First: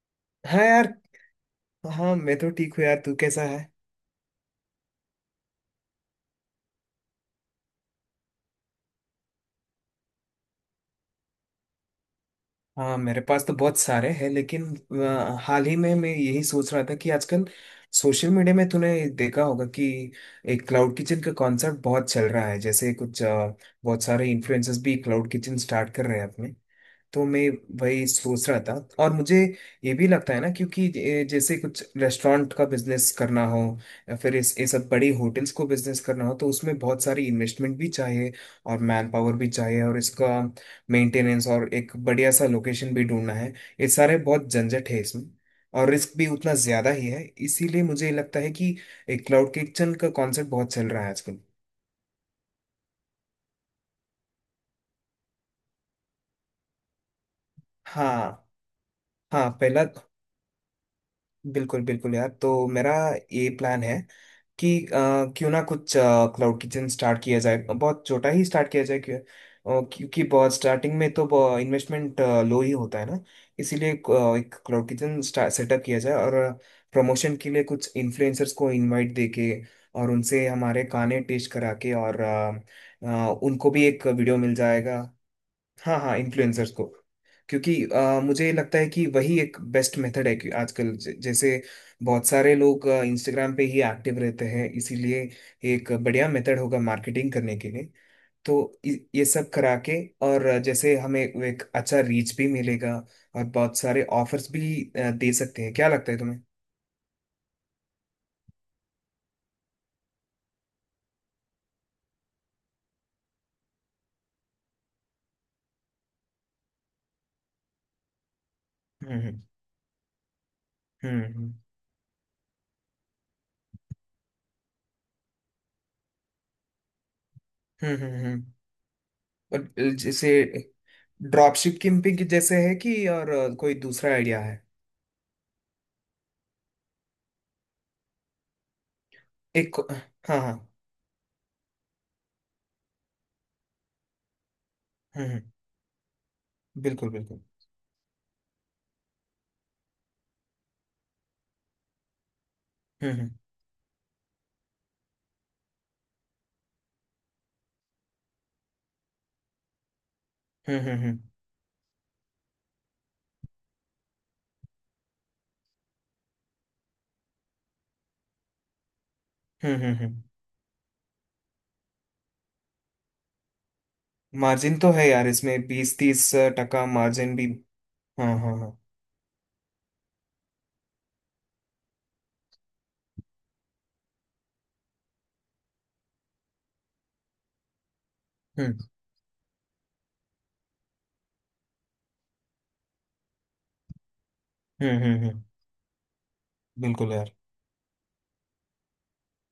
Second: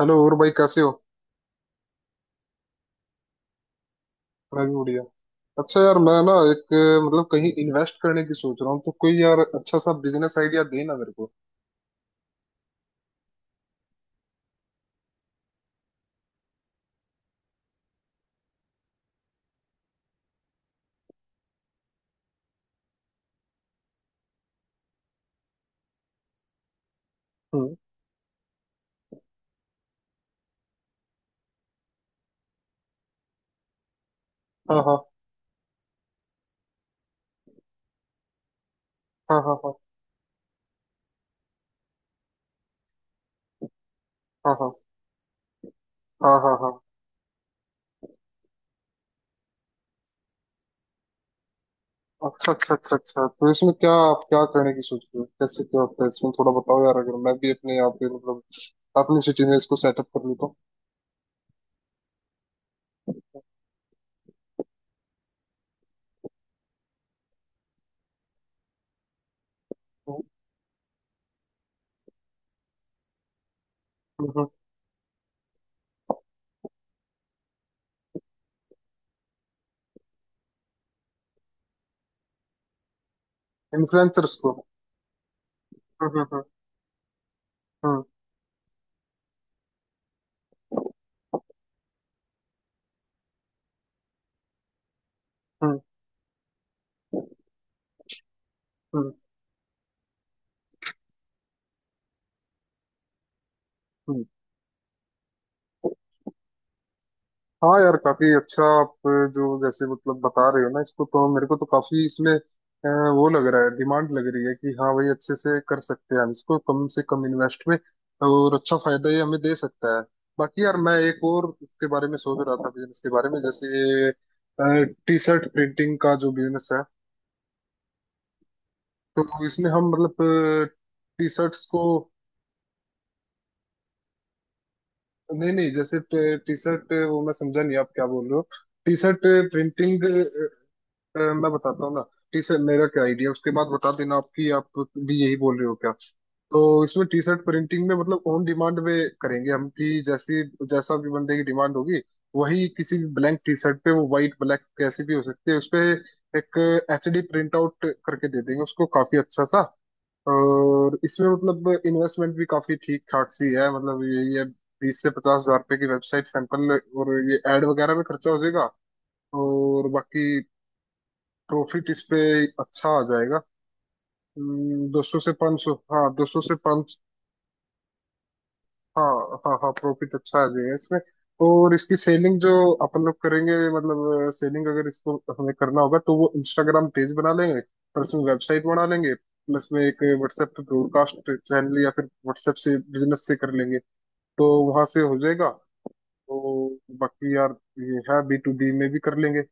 Hello, और भाई हाँ कैसे हो? यार। हाँ, मैं तो ठीक हूँ यार। तू कैसा है? मैं भी बढ़िया। अच्छा यार, मैं ना एक मतलब कहीं इन्वेस्ट करने की सोच रहा हूँ, तो कोई यार अच्छा सा बिजनेस आइडिया दे ना मेरे को। हाँ, मेरे पास तो बहुत सारे हैं, लेकिन हाल ही में मैं यही सोच रहा था कि आजकल सोशल मीडिया में तूने देखा होगा कि एक क्लाउड किचन का कॉन्सेप्ट बहुत चल रहा है। जैसे कुछ बहुत सारे इन्फ्लुएंसर्स भी क्लाउड किचन स्टार्ट कर रहे हैं अपने। तो मैं हम्म। वही सोच रहा था। और मुझे ये भी लगता है ना, क्योंकि जैसे कुछ रेस्टोरेंट का बिजनेस करना हो, या फिर इस ये हाँ, सब हाँ, बड़ी होटल्स को बिजनेस करना हो, तो उसमें बहुत सारी इन्वेस्टमेंट भी चाहिए, और मैन पावर हाँ, भी हाँ, हाँ, चाहिए, और इसका मेंटेनेंस, और एक बढ़िया सा लोकेशन भी ढूंढना है। ये सारे बहुत हाँ, हाँ, झंझट है इसमें, और रिस्क भी हाँ, उतना हाँ, हाँ। ज्यादा ही है। इसीलिए मुझे लगता है कि एक क्लाउड किचन का कॉन्सेप्ट बहुत चल रहा है आजकल। अच्छा, अच्छा, अच्छा, अच्छा। तो इसमें क्या आप क्या करने की सोच रहे हो? कैसे क्या होता है इसमें थोड़ा बताओ यार, अगर मैं भी अपने यहाँ पे मतलब हाँ अपनी सिटी हाँ। में इसको पहला, सेटअप कर लूँ तो। बिल्कुल बिल्कुल यार। तो मेरा ये प्लान है कि क्यों ना कुछ क्लाउड किचन स्टार्ट किया जाए, बहुत छोटा ही स्टार्ट किया जाए। क्योंकि बहुत स्टार्टिंग में तो इन्वेस्टमेंट लो ही होता है ना। इसीलिए एक क्लाउड किचन सेटअप किया जाए, और प्रमोशन के लिए कुछ इन्फ्लुएंसर्स को इनवाइट देके और उनसे हमारे गाने टेस्ट करा के, और उनको भी एक इन्फ्लुएंसर्स वीडियो को? मिल जाएगा। हाँ हाँ, हम्म, हम्म, इन्फ्लुएंसर्स को। क्योंकि हम्म, मुझे लगता है कि वही एक बेस्ट मेथड है, कि आजकल जैसे बहुत सारे लोग इंस्टाग्राम पे ही एक्टिव रहते हैं, इसीलिए हम्म, हम्म, एक बढ़िया मेथड होगा मार्केटिंग करने के लिए। तो हम्म, ये सब करा के, और जैसे हमें एक अच्छा रीच भी मिलेगा, और बहुत सारे हम्म। ऑफर्स भी दे सकते हैं। क्या लगता है तुम्हें? हाँ यार, काफी अच्छा आप जो जैसे मतलब बता रहे हो ना इसको, तो मेरे को तो काफी इसमें वो लग रहा है, डिमांड लग रही है कि हाँ भाई अच्छे से कर सकते हैं हम इसको कम से कम इन्वेस्ट में, और अच्छा फायदा ये हमें हम्म। दे सकता है। बाकी यार, मैं हम्म। एक और हम्म। उसके बारे में सोच रहा था, बिजनेस के बारे में। जैसे टी शर्ट प्रिंटिंग का जो बिजनेस है, हम्म। तो इसमें और हम मतलब जैसे टी ड्रॉप शर्ट्स को। शिपिंग जैसे है, कि और कोई दूसरा आइडिया है? नहीं, नहीं, जैसे टी शर्ट वो मैं समझा नहीं आप क्या बोल रहे हो, टी शर्ट एक, प्रिंटिंग। हाँ हाँ। मैं बताता हूँ ना, टी शर्ट मेरा क्या आइडिया उसके बाद बता देना, आपकी आप भी हम्म यही हम्म, बोल रहे हो क्या? तो इसमें बिल्कुल टी बिल्कुल। शर्ट प्रिंटिंग में मतलब ऑन डिमांड में करेंगे हम, कि जैसी जैसा भी बंदे की डिमांड होगी, वही किसी भी हम्म। हम्म। ब्लैंक टी शर्ट पे, वो व्हाइट ब्लैक कैसी भी हो सकती है, उस पे एक HD प्रिंट आउट करके दे देंगे उसको, काफी अच्छा सा। हम्म। और हम्म। हम्म। इसमें मतलब इन्वेस्टमेंट भी काफी ठीक ठाक सी है, मतलब ये 20 से 50,000 रुपए की वेबसाइट, सैंपल और ये एड वगैरह में खर्चा हो जाएगा। हम्म। और हम्म। हम्म। बाकी प्रॉफिट इस पे अच्छा आ जाएगा। मार्जिन तो दो है सौ यार से पाँच इसमें, सौ बीस हाँ, दो तीस सौ से टका पाँच। मार्जिन भी। हाँ हाँ हाँ। हाँ, हाँ, हाँ, प्रॉफिट अच्छा आ जाएगा इसमें। और इसकी सेलिंग जो अपन लोग करेंगे, मतलब सेलिंग अगर इसको हमें करना होगा तो वो इंस्टाग्राम पेज बना लेंगे, प्लस में वेबसाइट हम्म। बना लेंगे, प्लस में एक व्हाट्सएप पे ब्रॉडकास्ट चैनल, या फिर व्हाट्सएप से बिजनेस से कर लेंगे। तो वहां से हम्म। हो हम्म। हम्म। जाएगा। तो बिल्कुल यार। बाकी यार ये है, B2B में भी कर लेंगे।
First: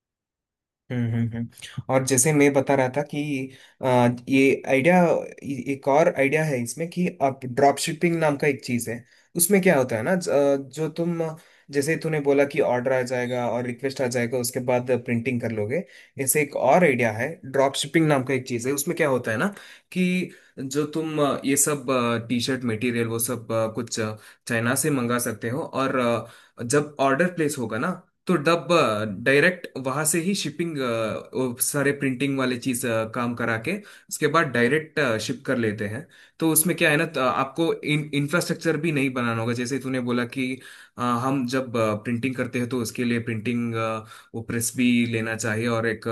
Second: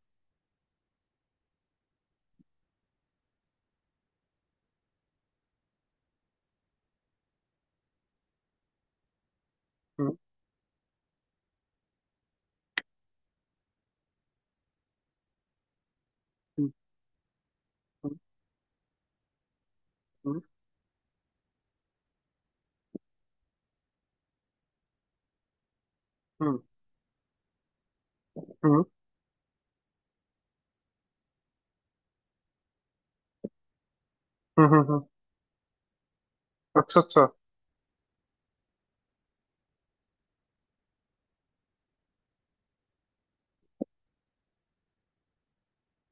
और जैसे मैं बता रहा था कि ये आइडिया, एक और आइडिया है इसमें, कि आप, ड्रॉप शिपिंग नाम का एक चीज है, उसमें क्या होता है हम्म, ना? जो तुम जैसे तूने बोला कि ऑर्डर आ जाएगा और रिक्वेस्ट आ जाएगा, उसके बाद प्रिंटिंग कर लोगे। ऐसे एक हम्म, और आइडिया है, ड्रॉप शिपिंग नाम का एक चीज है, उसमें क्या होता है ना, कि हम्म, जो तुम ये सब टी शर्ट मटेरियल, वो सब कुछ चाइना से मंगा सकते हो, और हम्म, जब ऑर्डर प्लेस होगा ना, तो डब हम्म, हम्म, डायरेक्ट वहां से ही शिपिंग, सारे प्रिंटिंग वाले चीज काम करा के, उसके बाद हम्म, डायरेक्ट शिप कर लेते हैं। तो उसमें क्या है अच्छा, ना, तो अच्छा। आपको इन इंफ्रास्ट्रक्चर भी नहीं बनाना होगा। जैसे तूने बोला कि हम जब प्रिंटिंग करते हैं तो उसके लिए प्रिंटिंग, वो प्रेस भी लेना चाहिए, और एक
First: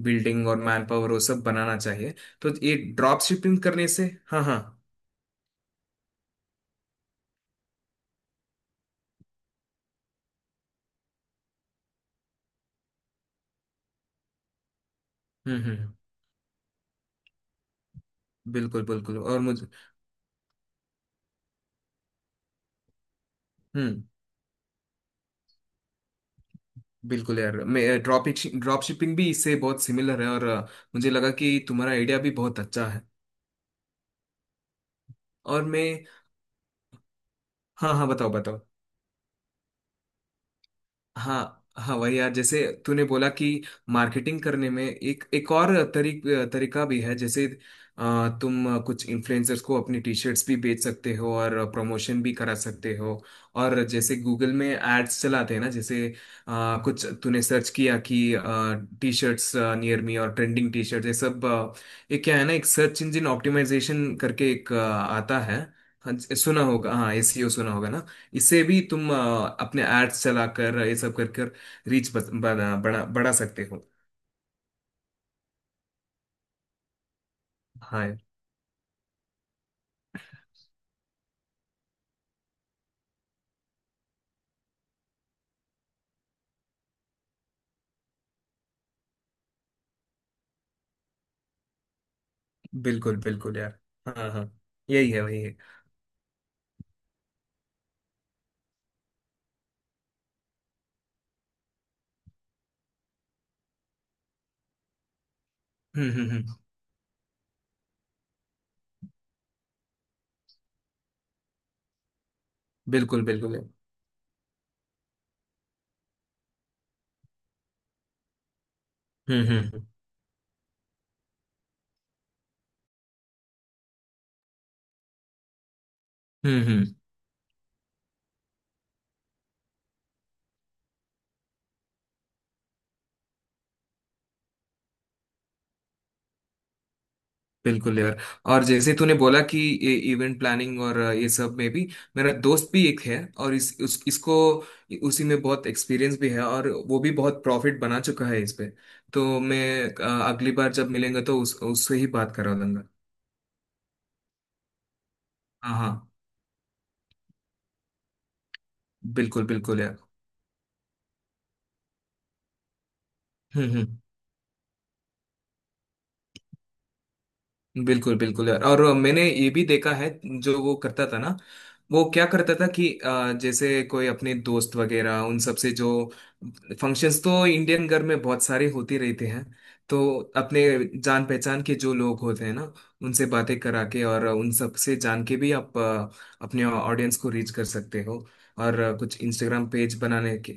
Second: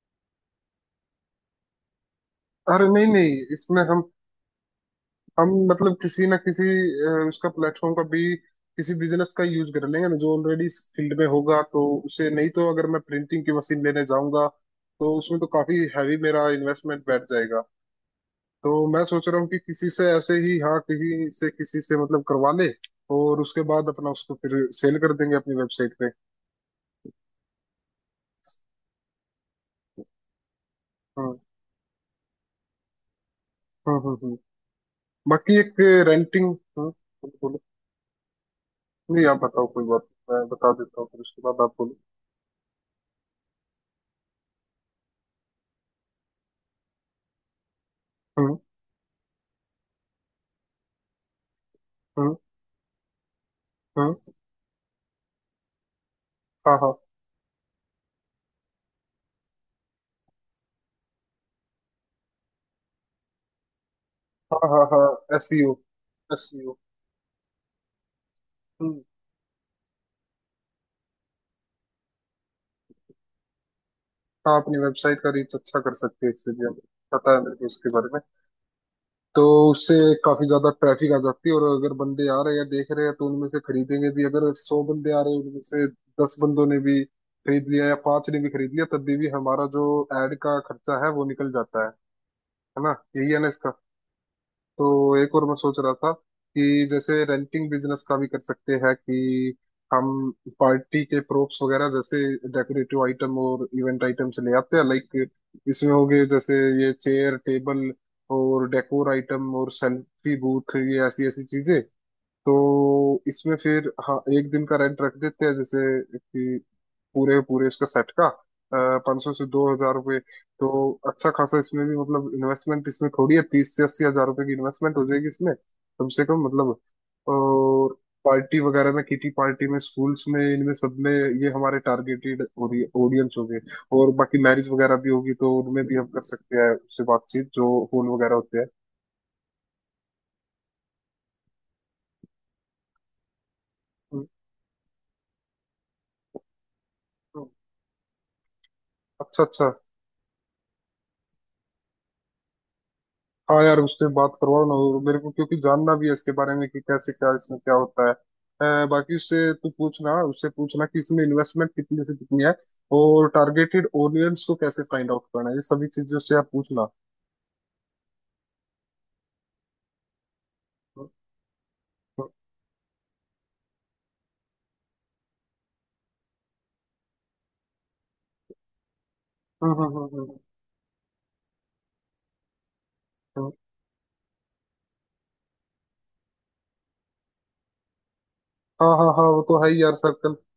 बिल्डिंग और मैन पावर, वो सब बनाना चाहिए। तो ये अरे नहीं, ड्रॉप नहीं, शिपिंग इसमें करने हम से। हाँ हाँ। हम मतलब किसी ना किसी उसका प्लेटफॉर्म का भी, किसी बिजनेस का यूज कर लेंगे ना जो ऑलरेडी इस फील्ड में होगा तो। उसे नहीं तो अगर मैं प्रिंटिंग की मशीन लेने जाऊंगा तो उसमें तो काफी हम्म। हैवी मेरा इन्वेस्टमेंट बैठ जाएगा। तो बिल्कुल मैं बिल्कुल, सोच और रहा हूँ कि मुझे। किसी से ऐसे ही, हाँ, कहीं से किसी से मतलब करवा ले, और उसके बाद हम्म। अपना उसको फिर सेल कर देंगे अपनी वेबसाइट पे। बिल्कुल यार, मैं ड्रॉप ड्रॉप शिपिंग भी इससे बहुत सिमिलर है, और मुझे लगा हम्म, कि तुम्हारा आइडिया भी बहुत अच्छा है। हम्म, हम्म, बाकी और एक मैं, रेंटिंग बोलो। बोलो। हाँ हाँ, बताओ बताओ। नहीं, आप बताओ कोई बात, मैं बता देता हूँ फिर उसके हाँ बाद आप बोलो। हाँ, वही यार, जैसे तूने बोला कि मार्केटिंग करने में एक एक और तरीका भी है। जैसे तुम कुछ इन्फ्लुएंसर्स को अपनी टी शर्ट्स भी बेच सकते हो, और प्रमोशन भी हम्म। करा सकते हो। और हाँ, जैसे गूगल में एड्स चलाते हैं ना, जैसे हाँ, हाँ, कुछ तूने सर्च किया कि टी शर्ट्स नियर मी और ट्रेंडिंग टी शर्ट्स, ये सब ये क्या है ना, एक सर्च इंजन ऑप्टिमाइजेशन करके हाँ, एक हाँ, हाँ, आता एस। है। हाँ, सुना SEO। होगा। हाँ, SEO सुना होगा ना। इससे भी हम्म। तुम अपने एड्स चलाकर ये सब कर कर रीच बना बड़ा बढ़ा सकते हो। हाँ, अपनी वेबसाइट का रीच अच्छा कर सकते हैं इससे भी हमें, पता है मेरे को उसके हाँ बारे यार, में। तो उससे काफी ज्यादा ट्रैफिक आ जाती है, और अगर बंदे आ रहे हैं या देख रहे हैं तो उनमें से खरीदेंगे भी। अगर 100 बंदे आ रहे हैं उनमें से 10 बंदों ने भी खरीद लिया या पांच ने भी खरीद लिया, तब भी हमारा जो एड का खर्चा है वो निकल जाता है। है ना? बिल्कुल यही है ना? बिल्कुल यार। हाँ हाँ। यही तो है, एक वही और मैं है। सोच रहा था कि जैसे रेंटिंग बिजनेस का भी कर सकते हैं कि हम पार्टी के प्रोप्स वगैरह, जैसे डेकोरेटिव आइटम और इवेंट आइटम्स ले आते हैं, लाइक इसमें हो गए जैसे हम्म। ये चेयर टेबल और डेकोर आइटम और सेल्फी बूथ, ये ऐसी ऐसी चीजें। तो बिल्कुल बिल्कुल इसमें यार। फिर हाँ, एक दिन का रेंट रख देते हैं जैसे, कि पूरे पूरे इसका सेट का पाँच सौ से दो हम्म। हजार रुपये तो अच्छा खासा इसमें भी मतलब इन्वेस्टमेंट इसमें थोड़ी है, 30 से 80,000 रुपये की इन्वेस्टमेंट हो जाएगी इसमें, कम से कम हम्म, मतलब। हम्म। और पार्टी वगैरह में, किटी पार्टी में, स्कूल्स में, इनमें सब में ये हमारे टारगेटेड ऑडियंस हो गए। और बाकी मैरिज वगैरह भी होगी तो उनमें भी हम कर सकते हैं, उससे बातचीत जो बिल्कुल फोन यार, वगैरह होते और हैं। जैसे तूने बोला कि ये इवेंट प्लानिंग और ये सब में भी, मेरा दोस्त भी एक है, और हम्म, इसको उसी में बहुत एक्सपीरियंस भी है, और वो भी बहुत हम्म। प्रॉफिट बना चुका है इस पे। तो अच्छा, अच्छा। मैं अगली बार जब मिलेंगे तो उस उससे ही बात करा लूंगा। हाँ यार, उससे बात करवाओ ना, और मेरे को क्योंकि हाँ हाँ, जानना भी है इसके बारे में कि कैसे क्या इसमें क्या होता है। बाकी बिल्कुल उससे तू बिल्कुल यार। पूछना, उससे पूछना कि इसमें इन्वेस्टमेंट कितनी से कितनी है, और हम्म टारगेटेड हम्म, ऑडियंस को कैसे फाइंड आउट करना है, ये सभी चीजें उससे आप पूछना। बिल्कुल बिल्कुल यार। और मैंने ये भी देखा है, जो वो करता हम्म, था ना, वो क्या करता था कि जैसे कोई अपने दोस्त वगैरह, उन सब से, जो फंक्शंस तो इंडियन घर में बहुत सारे होते रहते हैं, हम्म, हम्म, तो अपने जान पहचान के जो लोग होते हैं ना, उनसे हम्म। बातें करा के, और उन सब से जान के भी आप अपने ऑडियंस को रीच कर सकते हो। और हाँ, हाँ, कुछ हाँ, वो तो इंस्टाग्राम है ही यार, पेज सर्कल। बनाने के।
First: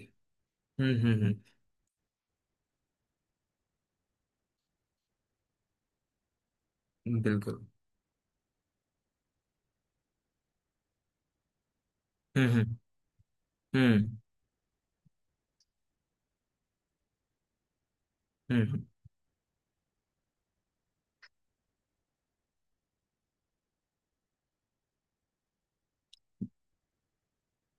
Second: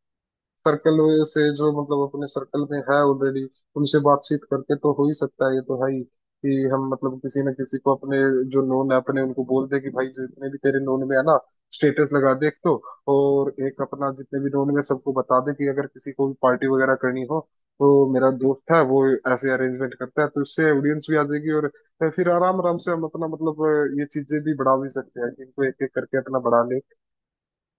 सर्कल हम्म हम्म से जो मतलब अपने सर्कल में है ऑलरेडी, उनसे बातचीत करके तो हो ही सकता है, ये तो है ही कि हम मतलब हम्म। किसी ना बिल्कुल। किसी को अपने जो नोन है अपने, उनको बोल दे कि भाई जितने भी तेरे नोन में है ना, स्टेटस लगा दे हम्म एक हम्म तो। और एक हम्म। अपना जितने भी नोन में सबको बता दे कि अगर किसी को भी पार्टी वगैरह करनी हो तो मेरा दोस्त है हम्म, वो ऐसे अरेंजमेंट करता है, तो इससे ऑडियंस भी आ जाएगी। और फिर आराम आराम से हम अपना मतलब ये चीजें भी बढ़ा भी सकते हैं, कि इनको एक एक करके अपना बढ़ा ले।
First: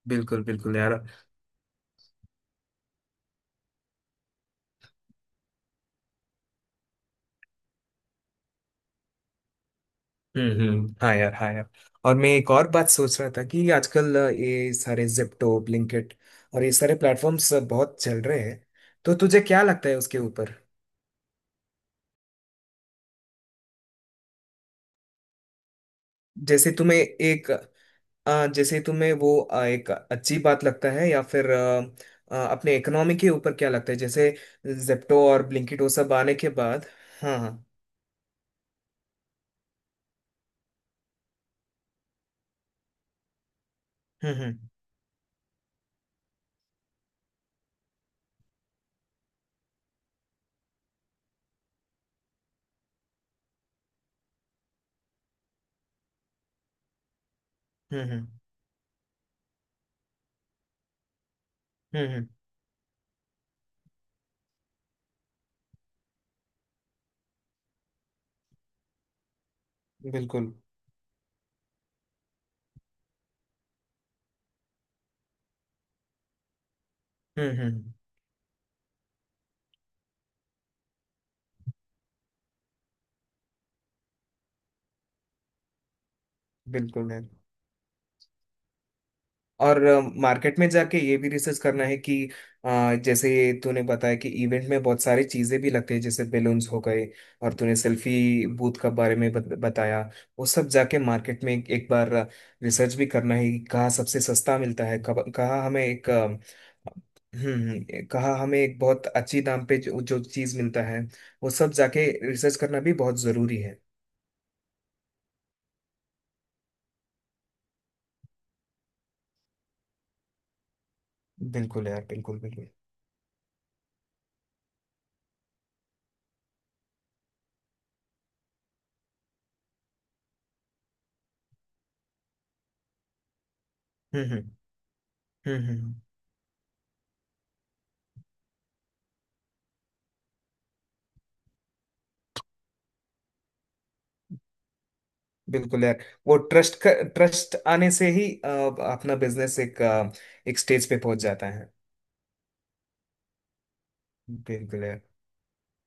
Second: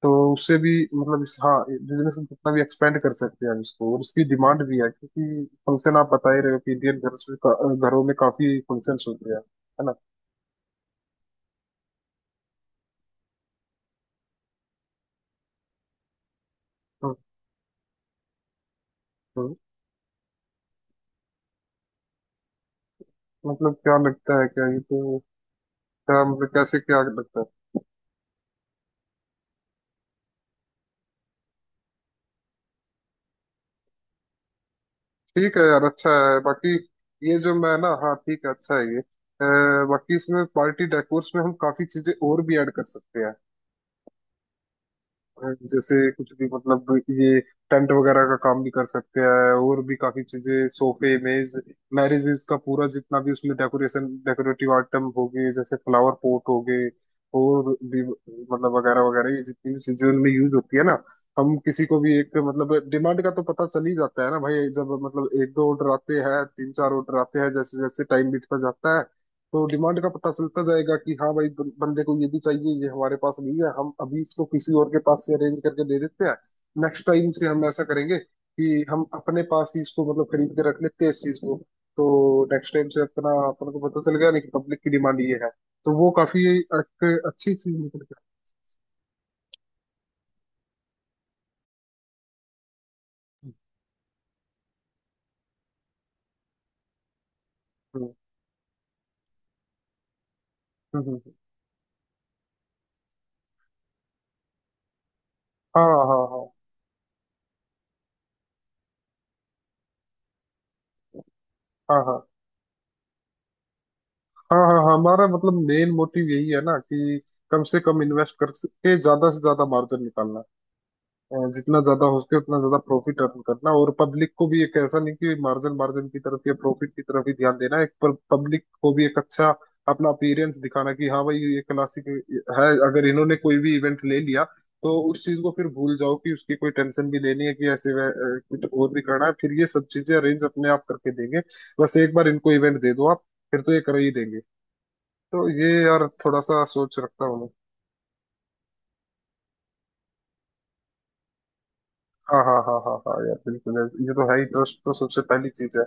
तो बिल्कुल उससे भी बिल्कुल यार। मतलब इस हाँ बिजनेस को कितना भी एक्सपेंड कर सकते हैं हम इसको, और उसकी डिमांड भी है क्योंकि फंक्शन आप बता ही रहे हो कि इंडियन घर में घरों में काफी फंक्शंस होते हैं, है ना? हाँ यार हाँ यार। और मैं एक और बात सोच रहा था कि आजकल ये सारे जिप्टो, ब्लिंकिट और ये सारे हम्म, प्लेटफॉर्म्स बहुत चल रहे हैं। तो तुझे हम्म। क्या लगता है उसके ऊपर? मतलब क्या लगता है क्या, ये तो क्या मतलब जैसे कैसे तुम्हें क्या लगता है? एक जैसे तुम्हें वो एक अच्छी बात लगता है, या फिर अपने इकोनॉमी के ऊपर क्या लगता है, जैसे जिप्टो और ठीक है ब्लिंकिट यार, वो अच्छा सब आने है के बाकी। बाद। ये हाँ जो हाँ। मैं ना, हाँ ठीक है, अच्छा है ये। बाकी इसमें पार्टी डेकोर्स में हम काफी चीजें और भी ऐड कर सकते हैं। हम्म हम्म जैसे कुछ भी मतलब ये टेंट वगैरह का काम भी कर सकते हैं, और भी काफी चीजें, सोफे मेज, मैरिजेस का पूरा जितना भी उसमें डेकोरेशन डेकोरेटिव आइटम हो गए जैसे फ्लावर पॉट हो गए, और भी हम्म। मतलब वगैरह वगैरह, ये जितनी भी चीजें उनमें यूज होती है ना। हम किसी को भी हम्म एक मतलब, डिमांड का तो पता चल ही जाता है ना भाई, जब मतलब एक दो ऑर्डर आते हैं, तीन चार ऑर्डर आते हैं, जैसे जैसे टाइम बीतता जाता है। तो डिमांड का पता बिल्कुल। चलता जाएगा कि हाँ भाई, बंदे को ये भी चाहिए, ये हमारे पास नहीं है, हम अभी इसको किसी और के पास से अरेंज करके दे देते हैं। नेक्स्ट टाइम से हम ऐसा हम्म। करेंगे कि हम अपने पास ही इसको मतलब खरीद के रख लेते हैं, इस चीज को। तो नेक्स्ट टाइम से अपना, अपन को पता चल गया नहीं कि पब्लिक की डिमांड ये है, तो वो काफी एक बिल्कुल यार, अच्छी चीज निकल के और मार्केट में जाके ये भी रिसर्च करना है कि जैसे आती है। तूने बताया कि इवेंट में बहुत सारी चीजें भी लगती है, जैसे बेलून्स हो गए, और तूने हम्म, सेल्फी बूथ का बारे में बताया। वो सब जाके हम्म, हम्म। मार्केट में एक बार रिसर्च भी करना है कि कहाँ सबसे सस्ता मिलता है, कब कहाँ हमें हाँ, हाँ, एक हाँ, कहाँ हमें एक बहुत अच्छी दाम पे जो चीज मिलता है, वो सब हाँ, जाके हाँ, रिसर्च करना भी बहुत जरूरी है। हाँ, हाँ, हाँ, हमारा मतलब मेन मोटिव यही है ना कि कम से कम इन्वेस्ट करके ज्यादा से ज्यादा मार्जिन निकालना। जितना बिल्कुल यार, ज्यादा हो सके बिल्कुल उतना बिल्कुल। ज्यादा प्रॉफिट अर्न करना, और पब्लिक को भी एक ऐसा नहीं कि मार्जिन मार्जिन की तरफ या प्रॉफिट की तरफ ही ध्यान देना एक। पब्लिक को भी एक अच्छा अपना अपीयरेंस दिखाना, कि हाँ भाई ये क्लासिक है। अगर इन्होंने कोई भी इवेंट ले हम्म हम्म लिया तो उस चीज को फिर हम्म। हम्म। भूल जाओ कि उसकी कोई टेंशन भी लेनी है कि ऐसे कुछ और भी करना है, फिर ये सब चीजें अरेंज अपने आप करके देंगे। बस एक बार इनको इवेंट दे दो आप, फिर तो ये कर ही देंगे। तो ये बिल्कुल यार, यार वो थोड़ा सा ट्रस्ट का, सोच रखता हूँ मैं। ट्रस्ट आने से ही अपना बिजनेस एक स्टेज पे पहुंच जाता है। हाँ, हाँ, हाँ, हाँ, हाँ यार, बिल्कुल यार, ये तो है ही। ट्रस्ट बिल्कुल तो यार। सबसे पहली चीज है।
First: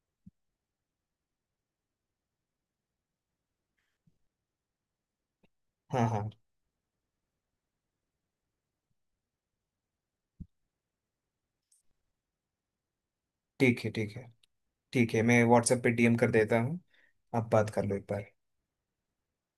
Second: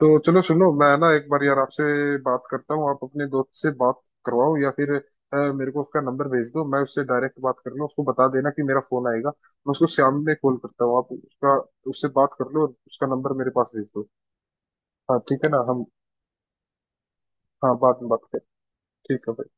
तो चलो सुनो, मैं ना एक बार यार आपसे बात करता हूँ, आप अपने दोस्त से बात करवाओ, या फिर मेरे को उसका हाँ नंबर हाँ। भेज दो, मैं उससे डायरेक्ट बात कर लूँ। उसको बता देना कि मेरा फोन आएगा, मैं उसको शाम में कॉल करता हूँ, आप उसका उससे बात कर लो और उसका नंबर मेरे पास ठीक भेज है दो। ठीक है। ठीक हाँ है, मैं ठीक है ना, व्हाट्सएप हम पे DM कर देता हूँ। आप बात हाँ कर लो बाद एक में बात बार। करें। ठीक है भाई।